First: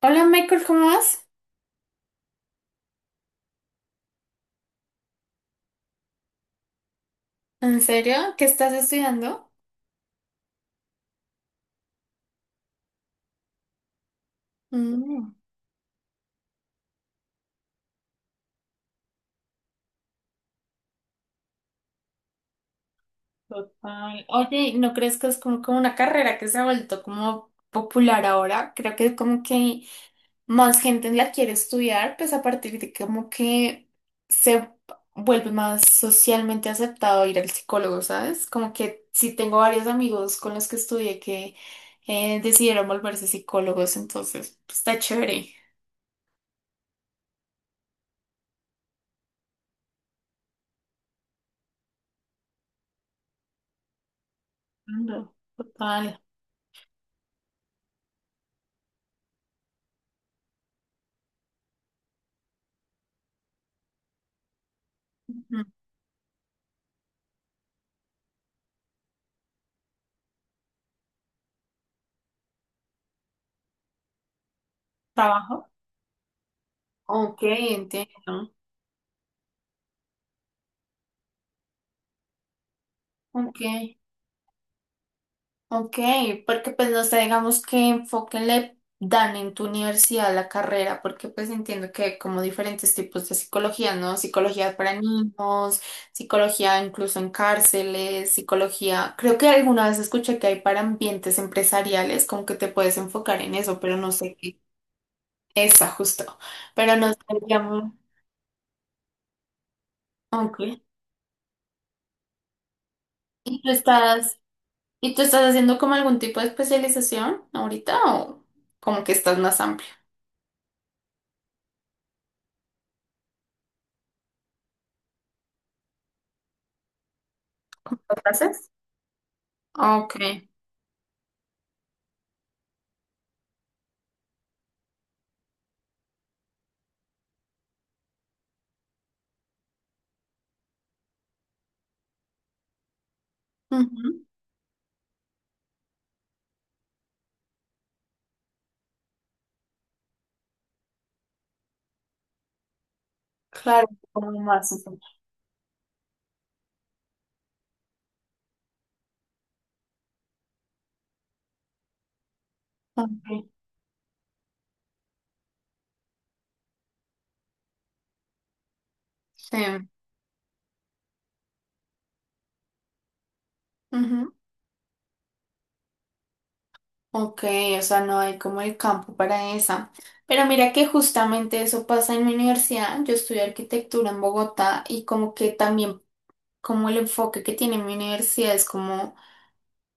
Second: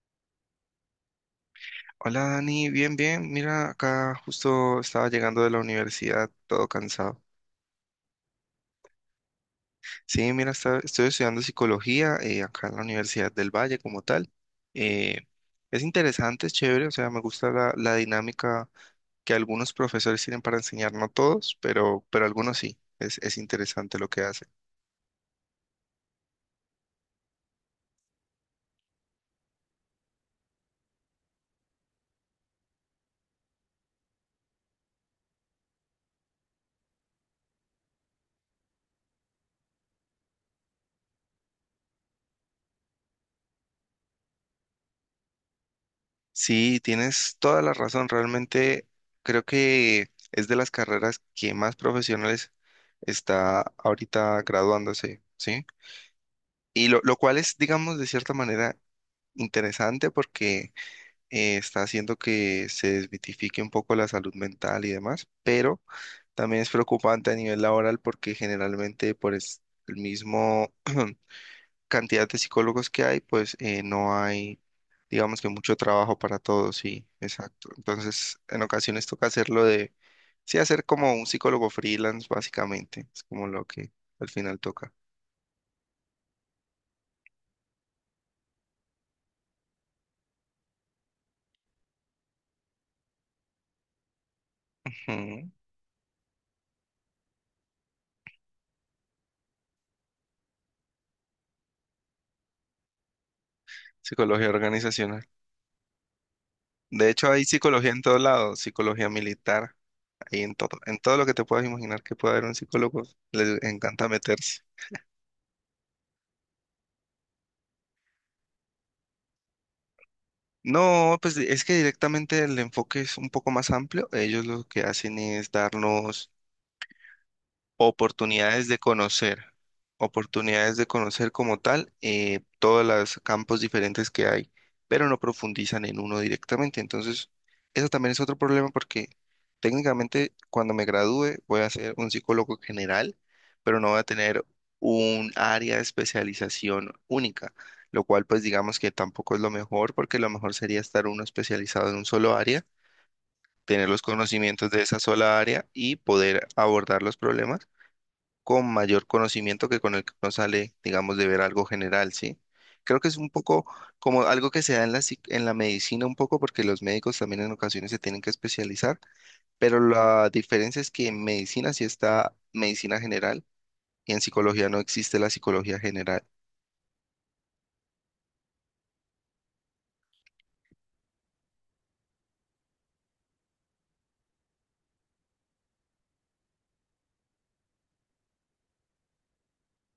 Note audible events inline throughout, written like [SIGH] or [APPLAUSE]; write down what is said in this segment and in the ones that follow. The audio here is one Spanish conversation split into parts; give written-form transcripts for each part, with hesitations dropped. Hola Michael, ¿cómo vas? Hola Dani, bien, bien. Mira, acá justo estaba llegando de la universidad, todo cansado. ¿En serio? ¿Qué estás estudiando? Sí, mira, estoy estudiando psicología, acá en la Universidad del Valle como tal. Eh, Mm, es interesante, es chévere, o sea, me gusta la dinámica que algunos profesores tienen para enseñar, no todos, pero, algunos sí, es interesante lo que total. hacen. Oye, ¿no crees que es como una carrera que se ha vuelto como popular ahora? Creo que como que más gente la quiere estudiar, pues a partir de como que se vuelve más socialmente aceptado ir al psicólogo, ¿sabes? Como que sí tengo varios amigos con los que estudié que decidieron volverse psicólogos, entonces pues, está chévere. Sí, tienes toda la razón, realmente creo que es de las carreras que más profesionales está ahorita graduándose, Ando, ¿sí? total. Y lo cual es, digamos, de cierta manera interesante porque está haciendo que se desmitifique un poco la salud mental y demás, Ujú. pero también es preocupante a nivel laboral porque generalmente el mismo cantidad de psicólogos que hay, pues no hay, digamos, que ¿Trabajo? mucho trabajo para todos, sí, Ok, exacto. Entonces, entiendo. en ocasiones toca sí, hacer como un psicólogo freelance, básicamente, es como Ok, lo que al final toca. ok, porque pues no sé, digamos qué enfoque le dan en tu universidad a la carrera, porque pues entiendo que hay como diferentes tipos de psicología, ¿no? Psicología para Ujú. niños, psicología incluso en cárceles, psicología, creo que alguna vez escuché que hay para ambientes empresariales, como que te puedes enfocar en eso, pero no sé Psicología qué organizacional. está justo, pero no De sé, hecho, hay psicología digamos, en todos lados, psicología militar, ahí ok. En todo lo que te puedas imaginar que pueda haber un psicólogo, les ¿Y tú encanta estás... meterse. ¿Y tú estás haciendo como algún tipo de especialización ahorita o como que estás más amplio? No, pues es que directamente el enfoque es un poco más amplio. Ellos lo que hacen es darnos ¿Lo oportunidades haces? de conocer, Ok. oportunidades de conocer como tal, todos los campos diferentes que hay, pero no profundizan en uno directamente. Entonces, eso también es otro problema porque técnicamente cuando me gradúe voy a ser un psicólogo general, pero no voy a Ujú. tener un área de especialización única, lo cual, pues, digamos que tampoco es lo mejor porque lo mejor sería estar uno especializado en un solo área, Claro, tener los como más. conocimientos de Ujú. esa sola área y poder abordar los problemas con mayor conocimiento que con el que uno sale, digamos, de ver algo general, ¿sí? Creo que es un Ok. poco como algo que se da en en la medicina un poco, porque los médicos también en ocasiones se tienen que especializar, pero Sí. la diferencia es que en medicina sí está medicina general y en Ujú. psicología no existe la psicología general. Ok, o sea, no hay como el campo para esa. Pero mira que justamente eso pasa en mi universidad. Yo estudio arquitectura en Bogotá y como que también como el enfoque que tiene mi universidad es como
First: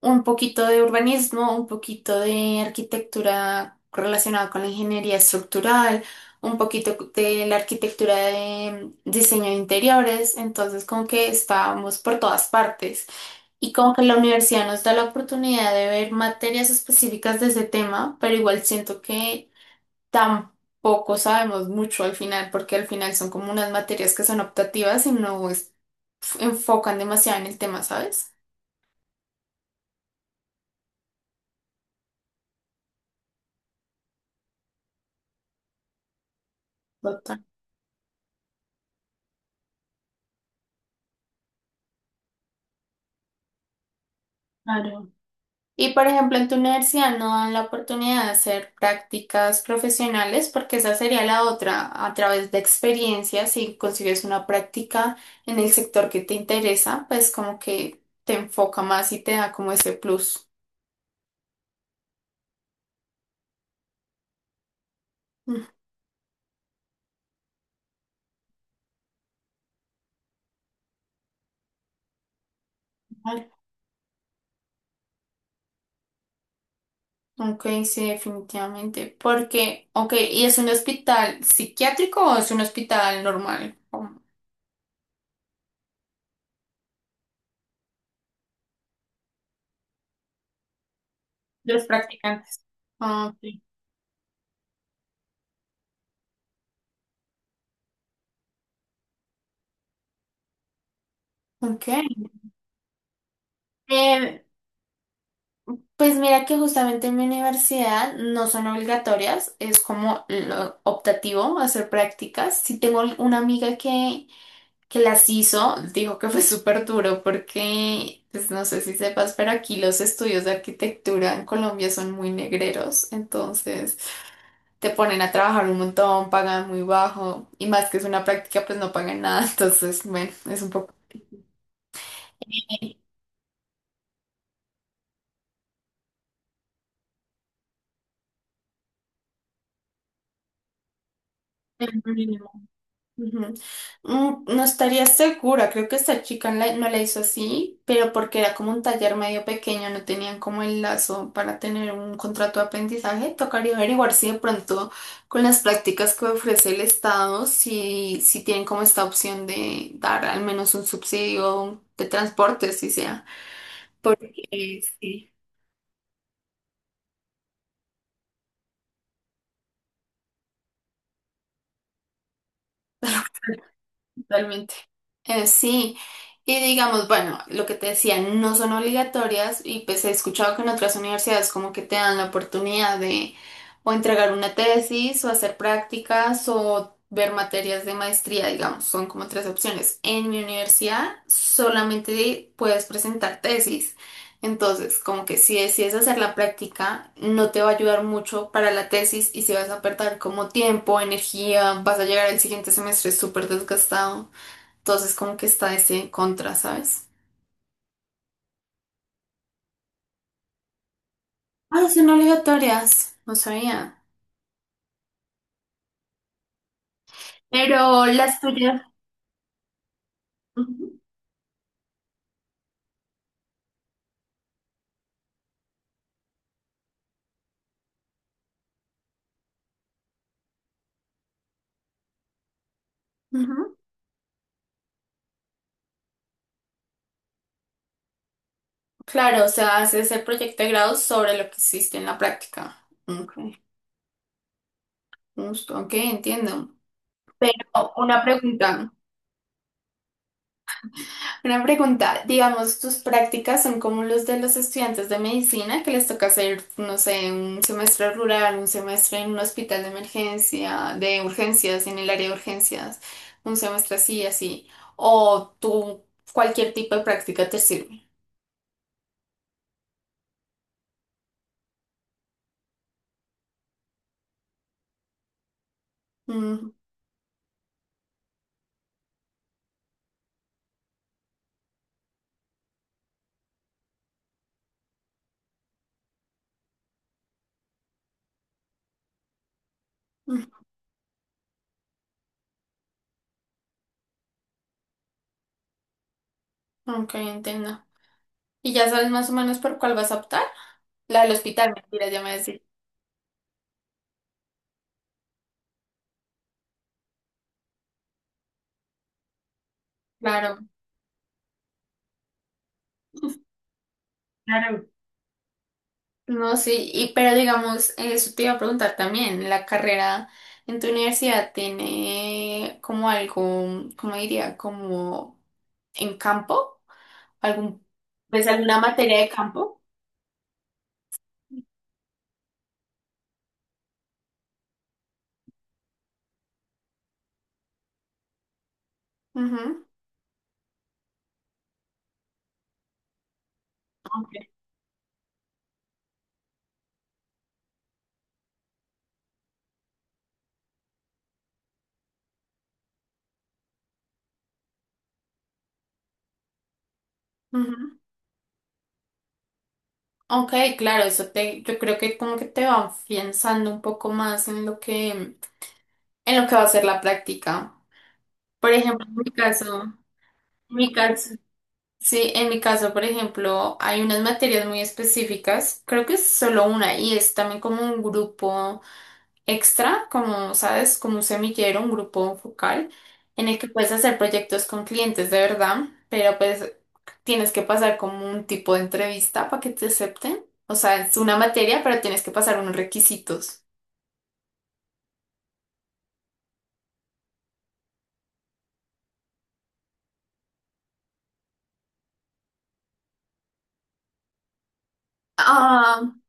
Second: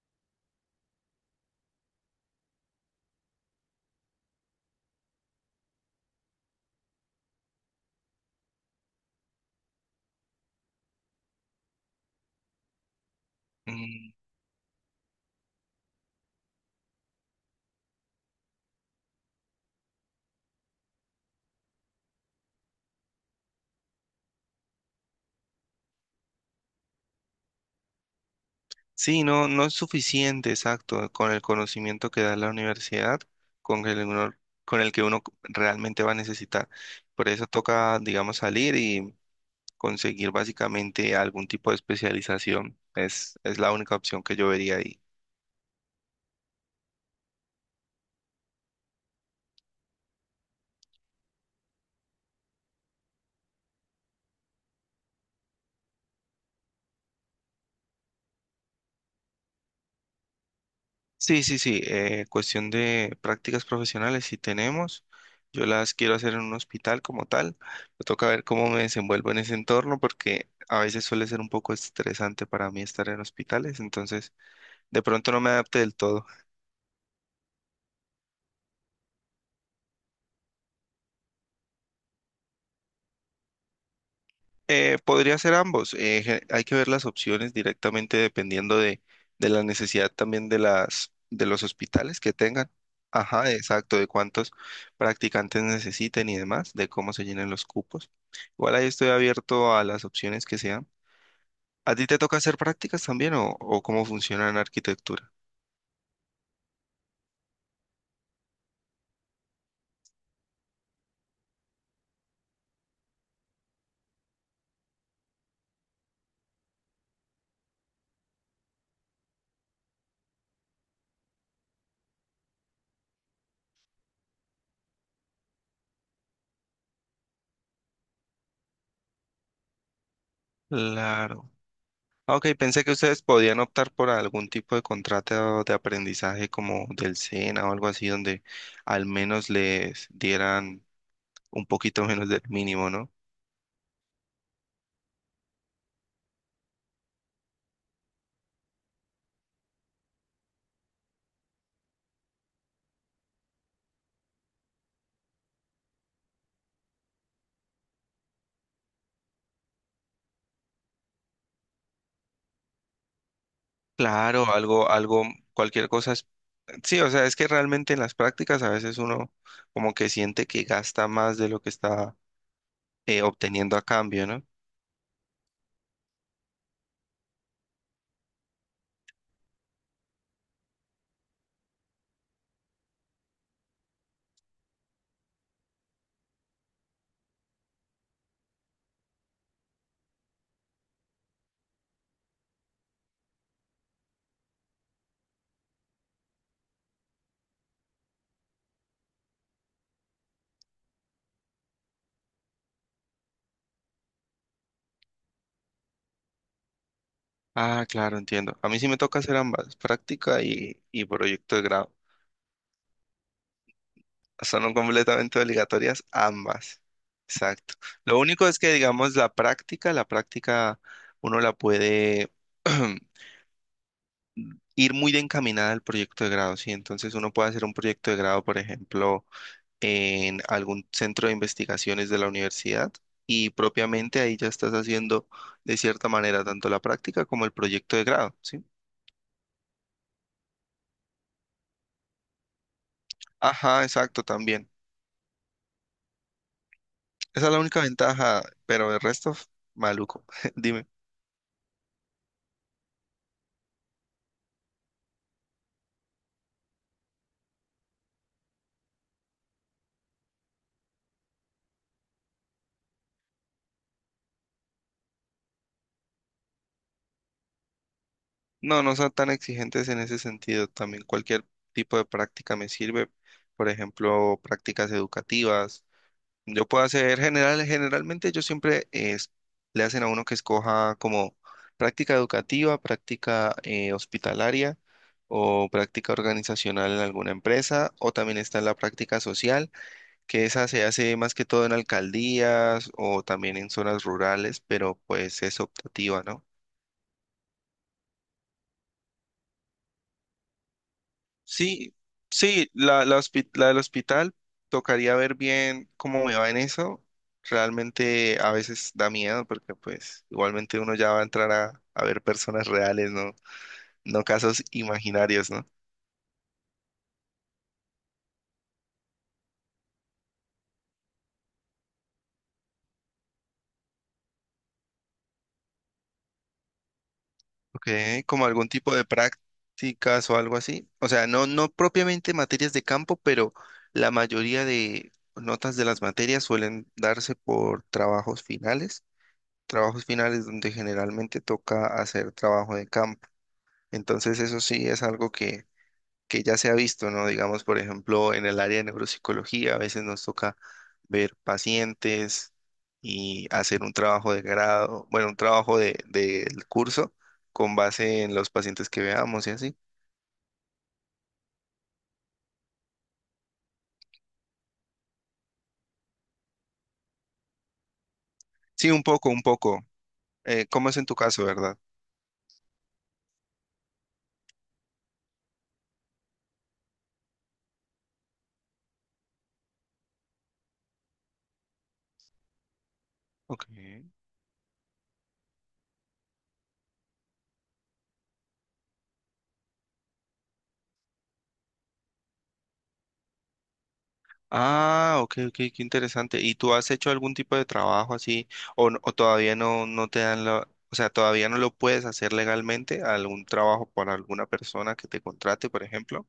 un poquito de urbanismo, un poquito de arquitectura relacionada con la ingeniería estructural, un poquito de la arquitectura de diseño de interiores, entonces como que estábamos por todas partes y como que Mm. la universidad nos da la oportunidad de ver materias específicas de ese tema, pero igual siento que tampoco sabemos mucho al final porque al final son como unas materias que son optativas y no es- enfocan demasiado en el tema, ¿sabes? Sí, no, no es suficiente, exacto, con el conocimiento que da la universidad, con el, uno- con el que uno realmente va a necesitar. Por Total. eso toca, digamos, salir, conseguir básicamente algún tipo de especialización. Es la única opción que yo vería ahí. Claro. Y por ejemplo, en tu universidad no dan la oportunidad de hacer prácticas profesionales, porque esa sería la otra, a través de experiencias, si consigues una práctica en el sector que te interesa, pues como que te enfoca más y te da como ese plus. Sí, sí, sí. Cuestión de prácticas profesionales, si tenemos. Ujú. Yo las quiero hacer en un hospital como tal. Me toca ver cómo me desenvuelvo en ese entorno porque a veces suele ser un poco estresante para mí estar en hospitales. Entonces, de pronto no me adapte del todo. Ok, sí, definitivamente. Porque, ok, ¿y es un hospital psiquiátrico o es un hospital normal? Como Podría ser ambos. Hay que ver las opciones directamente dependiendo de la necesidad también de de los los hospitales que practicantes. tengan. Ah, Ajá, ok. exacto, de cuántos practicantes necesiten y demás, de cómo se llenen los cupos. Igual ahí estoy abierto a las opciones que sean. Ok. ¿A ti te toca hacer prácticas también o cómo Eh, funciona en arquitectura? Pues mira que justamente en mi universidad no son obligatorias, es como lo optativo hacer prácticas. Sí tengo una amiga que las hizo, dijo que fue súper duro porque, pues no sé si sepas, pero aquí los estudios de arquitectura en Colombia son muy negreros, entonces te ponen a trabajar un montón, pagan muy bajo y más que es una práctica, pues no pagan nada, [LAUGHS] entonces bueno, es un poco... Claro. Ah, ok, pensé que ustedes podían optar por algún tipo de contrato de aprendizaje como del SENA o algo así, donde al menos les dieran un poquito menos del mínimo, ¿no? Ujú. Mm, no estaría segura, creo que esta chica no la hizo así, pero porque era como un taller medio pequeño, no tenían como el lazo para tener un contrato de aprendizaje. Tocaría averiguar si de pronto con las prácticas que ofrece el Estado, si tienen como esta opción de dar al menos un subsidio de transporte, si sea. Porque Claro, algo, algo, sí. cualquier cosa es... Sí, o sea, es que realmente en las prácticas a veces uno como que siente que gasta más de lo que está obteniendo a cambio, ¿no? Totalmente. Sí, y digamos, bueno, lo que te decía, no son obligatorias y pues he escuchado que en otras universidades como que te dan la oportunidad de o entregar una tesis o hacer prácticas o ver materias de maestría, digamos, son como tres opciones. En mi universidad solamente puedes presentar tesis, entonces como que si decides hacer la práctica no te va a ayudar mucho para la tesis y si vas a perder como tiempo, energía, vas a llegar al siguiente semestre súper desgastado. Entonces como que está ese contra, ¿sabes? Ah, claro, entiendo. A mí sí me toca hacer ambas, práctica y proyecto de Ah, grado. son obligatorias, no sabía. Son completamente obligatorias ambas. Exacto. Pero Lo las único es que, tuyas... digamos, la práctica Ujú, uno la puede [CLEARS THROAT] ir muy de encaminada al proyecto de grado, ¿sí? Entonces uno puede hacer un proyecto de grado, por ejemplo, en algún centro de investigaciones de la universidad y ujú. propiamente ahí ya estás haciendo de cierta manera tanto la práctica como el proyecto de grado, ¿sí? Claro, o sea, haces el proyecto de grado sobre lo que hiciste en la práctica. Ok, Ajá, exacto, también. justo, ok, entiendo. Esa es Pero la única una ventaja, pregunta. pero el resto, maluco, [LAUGHS] dime. Una pregunta, digamos, tus prácticas son como los de los estudiantes de medicina que les toca hacer, no sé, un semestre rural, un semestre en un hospital de emergencia, de urgencias, en el área de urgencias, un semestre así, así, o tú, cualquier tipo de práctica te sirve. No, no son tan exigentes en ese sentido. También cualquier tipo de práctica me sirve. Por ejemplo, prácticas educativas. Yo Mm, puedo hacer general, generalmente yo siempre es, le hacen a uno que escoja como práctica educativa, práctica hospitalaria o práctica organizacional en alguna empresa, o también está la práctica social, que mm, esa se hace más que todo en alcaldías o también en zonas rurales, pero pues es optativa, ¿no? ok, entiendo. ¿Y ya sabes más o menos por cuál vas a optar? La del hospital, Sí, mentira, ya me decís. sí, la del hospital, tocaría ver bien cómo me va en eso. Realmente a veces da miedo porque pues Claro, igualmente uno ya va a entrar a ver personas reales, ¿no? No casos claro. imaginarios, ¿no? No, sí, y, pero digamos, eso te iba a preguntar también, la carrera en tu universidad tiene como algo, ¿cómo diría? Como en campo, algún, Ok, pues como algún alguna tipo de materia de campo. prácticas o algo así. O sea, no, no propiamente materias de campo, pero la mayoría de notas de las materias suelen darse por Ujú. trabajos finales donde generalmente toca hacer trabajo de campo. Entonces, Ok. eso sí es algo que ya se ha visto, ¿no? Digamos, por ejemplo, en el área de neuropsicología, a veces nos toca ver pacientes y hacer un trabajo de grado, bueno, un trabajo del curso con Ujú. base en los pacientes que veamos y así. Ok, claro, eso te, yo creo que como que te va afianzando un poco más en lo que va a ser la práctica. Por Sí, un ejemplo, poco, un poco. en ¿Cómo mi es en tu caso, caso, verdad? Sí, en mi caso, por ejemplo, hay unas materias muy específicas, creo que es solo una y es también como un grupo extra, como sabes, como un semillero, un grupo focal, en el Ok. que puedes hacer proyectos con clientes de verdad, pero pues tienes que pasar como un tipo de entrevista para que te acepten. O sea, es una materia, pero tienes que pasar unos requisitos. Ah, ok, ok, qué interesante. ¿Y tú has hecho algún tipo de trabajo así o todavía no, no te dan la, o sea, todavía no lo puedes hacer legalmente, algún trabajo para alguna persona que te contrate, por Ah, ejemplo?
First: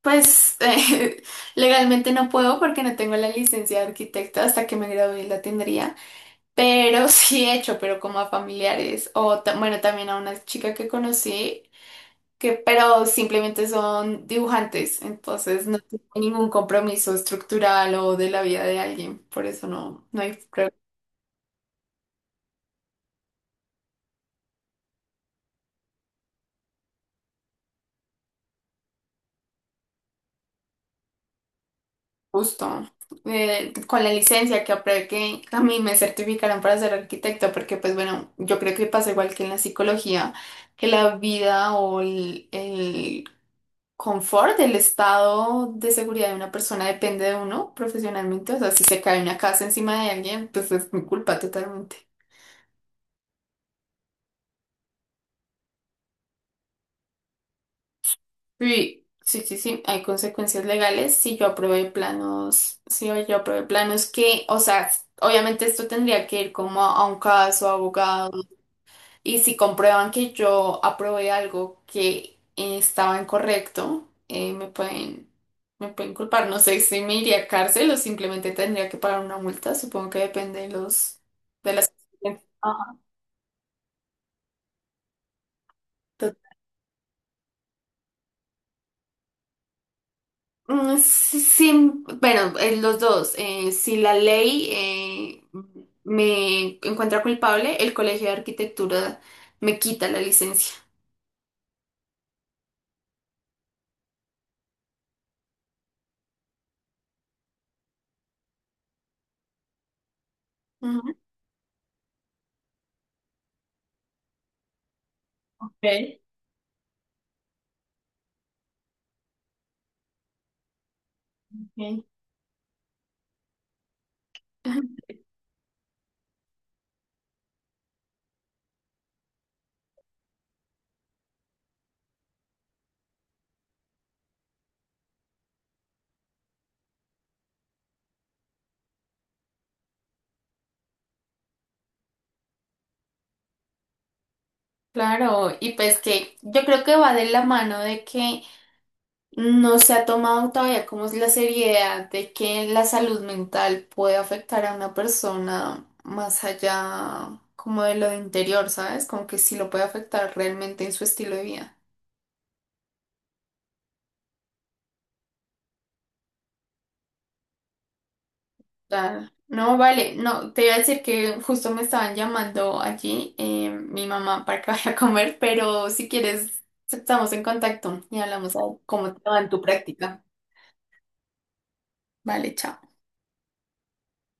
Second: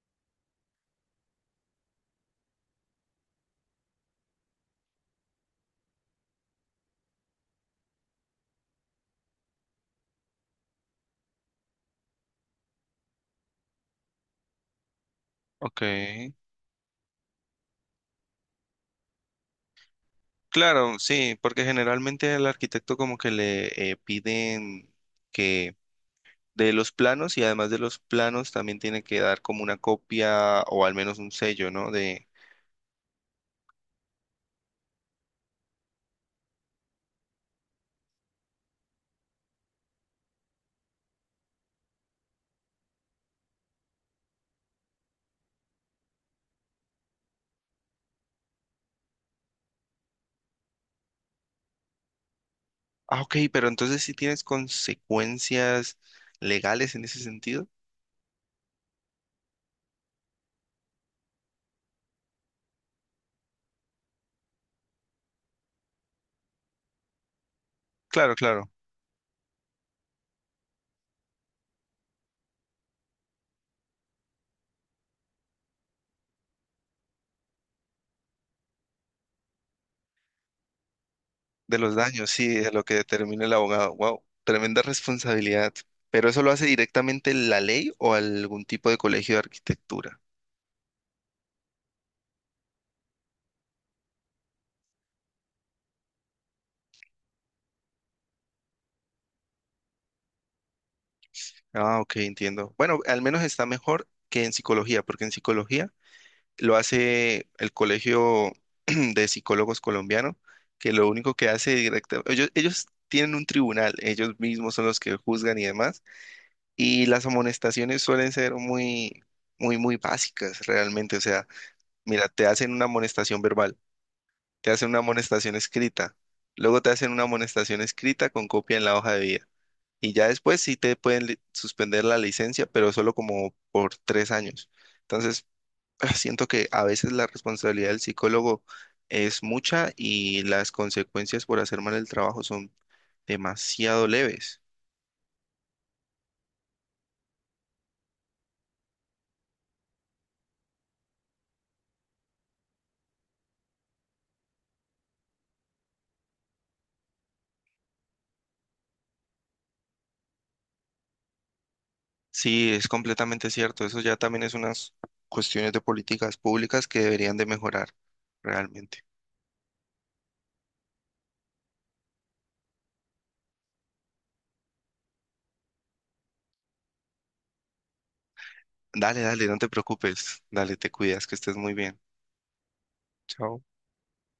pues [LAUGHS] legalmente no puedo porque no tengo la licencia de arquitecta, hasta que me gradué la tendría. Pero [LAUGHS] sí he hecho, pero como a familiares o bueno, también a una chica que conocí, que pero simplemente son dibujantes, entonces no Ok. tiene ningún compromiso estructural o de la vida de alguien, por eso no, no hay prueba de Claro, sí, porque generalmente al arquitecto como que le piden que de los planos y además de los planos también tiene que dar como una copia o al menos un sello, ¿no? De, con la licencia que a mí me certificaron para ser arquitecto, porque pues bueno, yo creo que pasa igual que en la psicología, que la vida o confort, el estado de seguridad de una persona depende de uno profesionalmente. O sea, si se cae una casa encima de alguien, pues es mi culpa totalmente. ah, ok, pero entonces sí tienes consecuencias legales en ese sentido. Sí, sí, sí, sí, hay consecuencias legales si yo aprobé planos, si yo aprobé planos que, o sea, obviamente esto tendría que ir como a un caso, Claro, abogados. claro. Y si comprueban que yo aprobé algo que estaba incorrecto, me pueden culpar. No sé si me iría a cárcel o simplemente tendría que pagar una multa. Supongo que depende de los, de De las... los daños, sí, de lo que Ah, determina el abogado. Wow, tremenda responsabilidad. ¿Pero to- eso lo hace directamente la ley o algún tipo de colegio de arquitectura? Sí, sí, bueno, los dos. Si la ley me encuentra culpable, el Colegio de Arquitectura me quita la licencia. Ah, ok, entiendo. Bueno, al menos está mejor que en psicología, porque en psicología lo hace el Colegio [CLEARS THROAT] de Psicólogos Colombiano, que lo Ujú. único que hace directamente, ellos tienen un tribunal, ellos mismos son los que juzgan y demás, Ok. y las amonestaciones suelen ser muy, muy, muy básicas realmente. O sea, mira, te hacen una amonestación verbal, te hacen una Ok. amonestación escrita. Luego te hacen una amonestación escrita con copia en la hoja de vida. Y ya después sí te pueden suspender la licencia, pero solo como por 3 años. Entonces, ah, siento que a veces la responsabilidad del psicólogo es mucha y las consecuencias por hacer mal el trabajo son demasiado leves. Claro, y pues que yo creo que va de la mano de que no se ha tomado todavía como es la seriedad de que la salud mental puede afectar a una persona más allá como de lo interior, ¿sabes? Como que sí lo puede afectar realmente en su estilo de vida. Sí, es completamente cierto. Eso ya también es unas cuestiones de políticas públicas que deberían de mejorar realmente. Claro. No, vale, no, te iba a decir que justo me estaban llamando allí mi mamá para que [LAUGHS] vaya a comer, pero si quieres estamos en contacto y hablamos de cómo Dale, te va dale, en no tu te práctica. preocupes. Dale, te cuidas, que estés muy bien. Vale, chao. Chao.